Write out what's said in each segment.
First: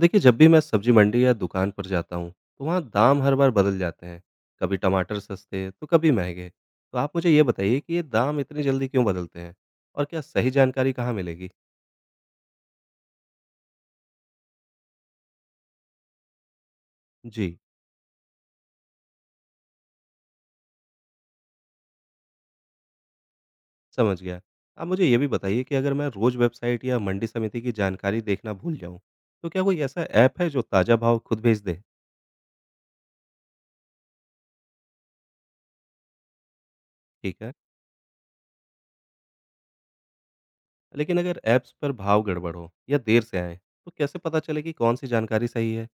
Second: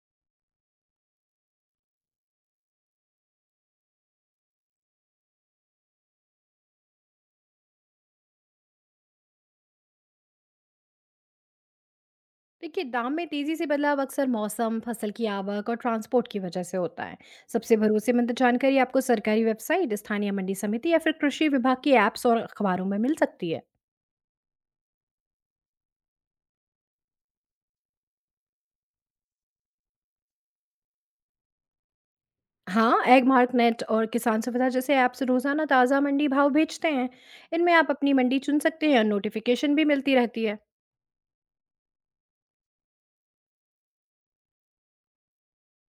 देखिए, जब भी मैं सब्जी मंडी या दुकान पर जाता हूँ तो वहाँ दाम हर बार बदल जाते हैं। कभी टमाटर सस्ते तो कभी महंगे। तो आप मुझे ये बताइए कि ये दाम इतनी जल्दी क्यों बदलते हैं और क्या सही जानकारी कहाँ मिलेगी। देखिए, दाम में तेज़ी से बदलाव अक्सर मौसम, फसल की आवक और ट्रांसपोर्ट की वजह से होता है। जी। सबसे भरोसेमंद जानकारी आपको सरकारी वेबसाइट, स्थानीय मंडी समिति या फिर कृषि विभाग की ऐप्स और अखबारों में मिल सकती है। समझ गया। आप मुझे ये भी बताइए कि अगर मैं रोज़ वेबसाइट या मंडी समिति की जानकारी देखना भूल जाऊँ तो क्या कोई ऐसा ऐप है जो ताज़ा भाव खुद भेज दे। हाँ, एगमार्क नेट और किसान सुविधा जैसे ऐप्स रोज़ाना ताज़ा मंडी भाव भेजते हैं। ठीक है। इनमें आप अपनी मंडी चुन सकते हैं और नोटिफिकेशन भी मिलती रहती है। लेकिन अगर ऐप्स पर भाव गड़बड़ हो या देर से आए तो कैसे पता चले कि कौन सी जानकारी सही है।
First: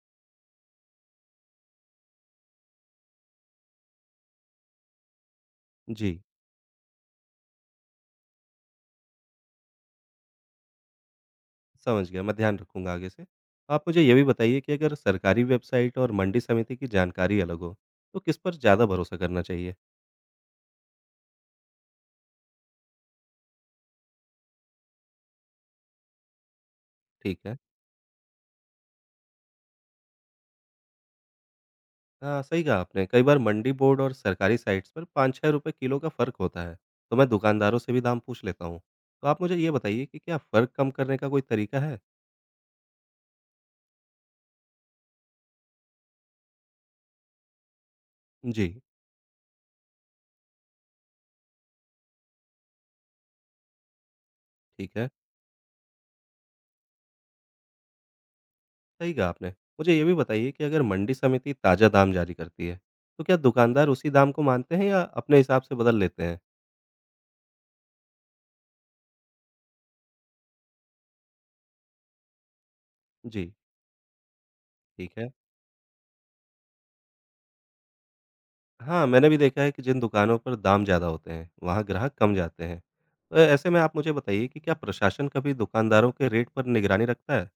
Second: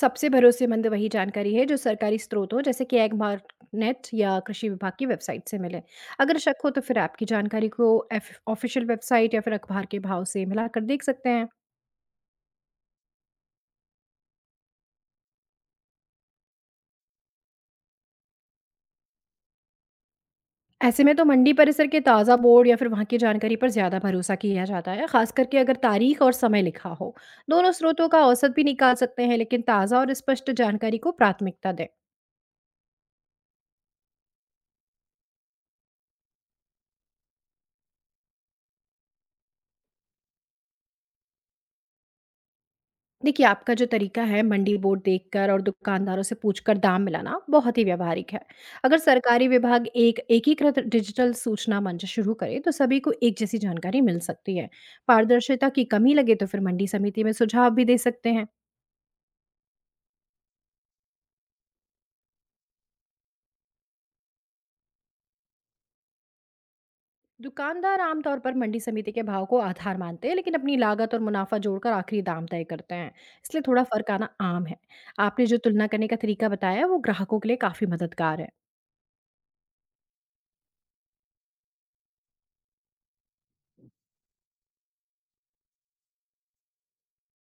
सबसे भरोसेमंद वही जानकारी है जो सरकारी स्रोत हो जैसे कि एग नेट या कृषि विभाग की वेबसाइट से मिले। जी। अगर शक हो तो फिर आपकी जानकारी को ऑफिशियल वेबसाइट या फिर अखबार के भाव से मिलाकर देख सकते हैं। समझ गया, मैं ध्यान रखूँगा आगे से। आप मुझे ये भी बताइए कि अगर सरकारी वेबसाइट और मंडी समिति की जानकारी अलग हो, तो किस पर ज़्यादा भरोसा करना चाहिए? ऐसे में तो मंडी परिसर के ताज़ा बोर्ड या फिर वहाँ की जानकारी पर ज़्यादा भरोसा किया जाता है, खास करके अगर तारीख और समय लिखा हो। ठीक है। दोनों स्रोतों का औसत भी निकाल सकते हैं, लेकिन ताज़ा और स्पष्ट जानकारी को प्राथमिकता दें। हाँ, सही कहा आपने। कई बार मंडी बोर्ड और सरकारी साइट्स पर 5-6 रुपए किलो का फ़र्क होता है, तो मैं दुकानदारों से भी दाम पूछ लेता हूँ। तो आप मुझे ये बताइए कि क्या फ़र्क कम करने का कोई तरीका है? देखिए, आपका जो तरीका है मंडी बोर्ड देखकर और दुकानदारों से पूछकर दाम मिलाना बहुत ही व्यावहारिक है। जी। अगर सरकारी विभाग एक एकीकृत डिजिटल सूचना मंच शुरू करे तो सभी को एक जैसी जानकारी मिल सकती है। ठीक है। पारदर्शिता की कमी लगे तो फिर मंडी समिति में सुझाव भी दे सकते हैं। सही कहा आपने। मुझे ये भी बताइए कि अगर मंडी समिति ताज़ा दाम जारी करती है, तो क्या दुकानदार उसी दाम को मानते हैं या अपने हिसाब से बदल लेते हैं? दुकानदार आमतौर पर मंडी समिति के भाव को आधार मानते हैं, लेकिन अपनी लागत और मुनाफा जोड़कर आखिरी दाम तय करते हैं। जी। इसलिए थोड़ा फर्क आना आम है। ठीक है। आपने जो तुलना करने का तरीका बताया वो ग्राहकों के लिए काफी मददगार है। हाँ, मैंने भी देखा है कि जिन दुकानों पर दाम ज़्यादा होते हैं, वहाँ ग्राहक कम जाते हैं। तो ऐसे में आप मुझे बताइए कि क्या प्रशासन कभी दुकानदारों के रेट पर निगरानी रखता है?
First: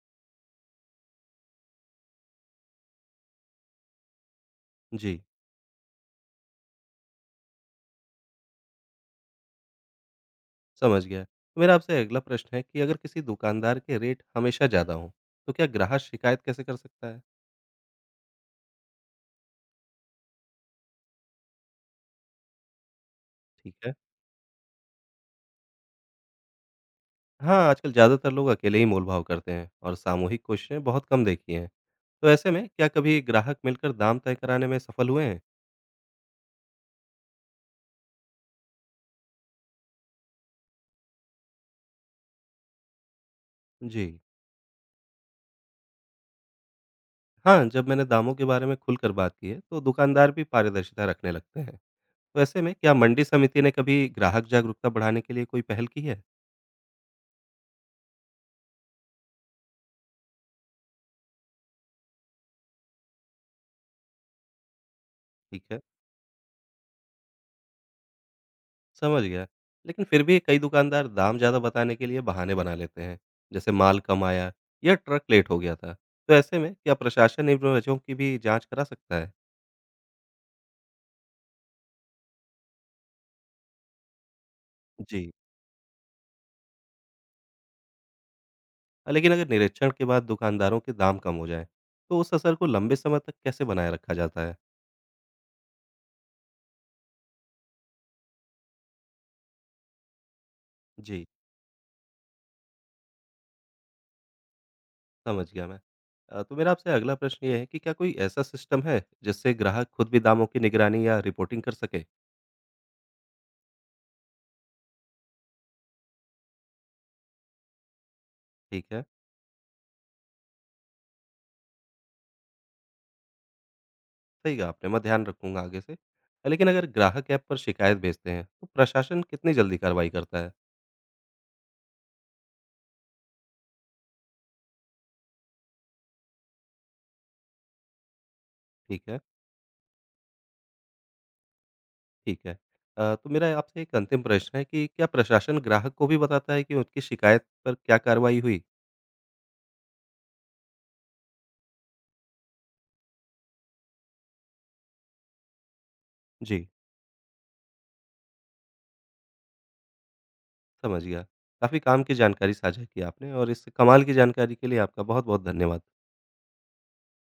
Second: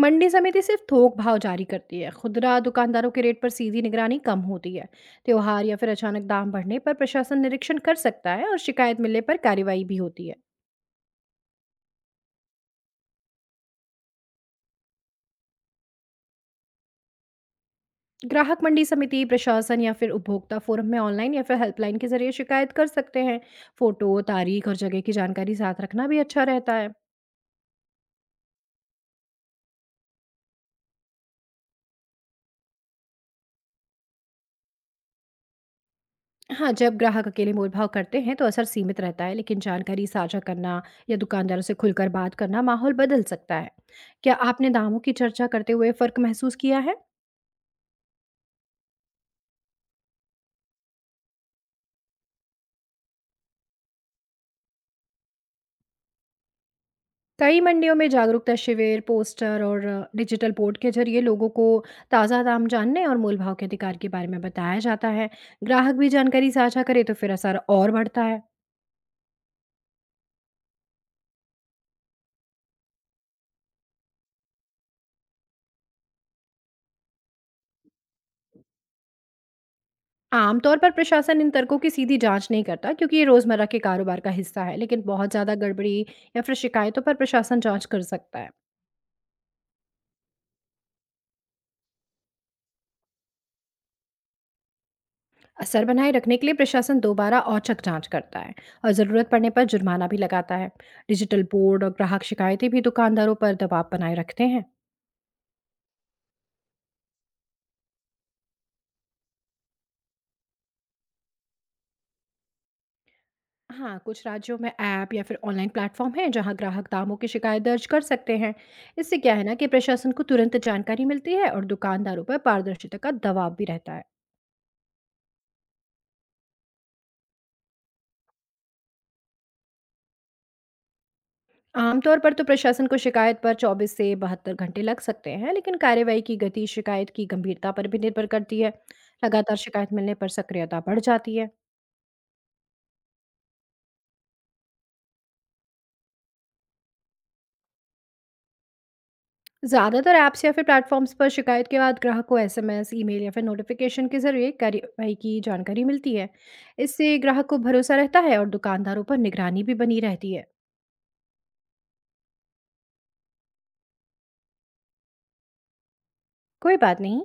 मंडी समिति सिर्फ थोक भाव जारी करती है, खुदरा दुकानदारों के रेट पर सीधी निगरानी कम होती है। जी। त्योहार या फिर अचानक दाम बढ़ने पर प्रशासन निरीक्षण कर सकता है और शिकायत मिलने पर कार्रवाई भी होती है। समझ गया। तो मेरा आपसे अगला प्रश्न है कि अगर किसी दुकानदार के रेट हमेशा ज़्यादा हों, तो क्या ग्राहक शिकायत कैसे कर सकता है? ग्राहक मंडी समिति प्रशासन या फिर उपभोक्ता फोरम में ऑनलाइन या फिर हेल्पलाइन के जरिए शिकायत कर सकते हैं। ठीक है। फोटो, तारीख और जगह की जानकारी साथ रखना भी अच्छा रहता है। हाँ, आजकल ज़्यादातर लोग अकेले ही मोलभाव करते हैं और सामूहिक कोशिशें बहुत कम देखी हैं। तो ऐसे में क्या कभी ग्राहक मिलकर दाम तय कराने में सफल हुए हैं? हाँ, जब ग्राहक अकेले मोलभाव करते हैं तो असर सीमित रहता है, लेकिन जानकारी साझा करना या दुकानदारों से खुलकर बात करना माहौल बदल सकता है। जी। क्या आपने दामों की चर्चा करते हुए फर्क महसूस किया है? हाँ, जब मैंने दामों के बारे में खुलकर बात की है, तो दुकानदार भी पारदर्शिता रखने लगते हैं। तो ऐसे में क्या मंडी समिति ने कभी ग्राहक जागरूकता बढ़ाने के लिए कोई पहल की है? कई मंडियों में जागरूकता शिविर, पोस्टर और डिजिटल बोर्ड के जरिए लोगों को ताज़ा दाम जानने और मोलभाव के अधिकार के बारे में बताया जाता है। ठीक है। ग्राहक भी जानकारी साझा करे तो फिर असर और बढ़ता है। समझ गया। लेकिन फिर भी कई दुकानदार दाम ज़्यादा बताने के लिए बहाने बना लेते हैं, जैसे माल कम आया या ट्रक लेट हो गया था। तो ऐसे में क्या प्रशासन इन वजहों की भी जाँच करा सकता है? आमतौर पर प्रशासन इन तर्कों की सीधी जांच नहीं करता क्योंकि ये रोजमर्रा के कारोबार का हिस्सा है, लेकिन बहुत जी। ज्यादा गड़बड़ी या फिर शिकायतों पर प्रशासन जांच कर सकता है। लेकिन अगर निरीक्षण के बाद दुकानदारों के दाम कम हो जाएँ, तो उस असर को लंबे समय तक कैसे बनाए रखा जाता है? असर बनाए रखने के लिए प्रशासन दोबारा औचक जांच करता है और जरूरत पड़ने पर जुर्माना भी लगाता है। जी। डिजिटल बोर्ड और ग्राहक शिकायतें भी दुकानदारों पर दबाव बनाए रखते हैं। समझ गया मैं। तो मेरा आपसे अगला प्रश्न ये है कि क्या कोई ऐसा सिस्टम है जिससे ग्राहक खुद भी दामों की निगरानी या रिपोर्टिंग कर सके? हाँ, कुछ राज्यों में ऐप या फिर ऑनलाइन प्लेटफॉर्म है जहाँ ग्राहक दामों की शिकायत दर्ज कर सकते हैं। ठीक है, इससे क्या है ना कि प्रशासन को तुरंत जानकारी मिलती है और दुकानदारों पर पारदर्शिता का दबाव भी रहता है। सही कहा आपने, मैं ध्यान रखूँगा आगे से। लेकिन अगर ग्राहक ऐप पर शिकायत भेजते हैं तो प्रशासन कितनी जल्दी कार्रवाई करता है? आमतौर पर तो प्रशासन को शिकायत पर 24 से 72 घंटे लग सकते हैं, लेकिन कार्रवाई की गति शिकायत की गंभीरता पर भी निर्भर करती है। ठीक है। लगातार शिकायत मिलने पर सक्रियता बढ़ जाती है। ठीक है। तो मेरा आपसे एक अंतिम प्रश्न है कि क्या प्रशासन ग्राहक को भी बताता है कि उनकी शिकायत पर क्या कार्रवाई हुई? ज़्यादातर ऐप्स या फिर प्लेटफॉर्म्स पर शिकायत के बाद ग्राहक को एसएमएस, ईमेल या फिर नोटिफिकेशन के जरिए कार्रवाई की जानकारी मिलती है। जी। इससे ग्राहक को भरोसा रहता है और दुकानदारों पर निगरानी भी बनी रहती है। समझ गया। काफ़ी काम की जानकारी साझा की आपने और इस कमाल की जानकारी के लिए आपका बहुत-बहुत धन्यवाद। कोई बात नहीं।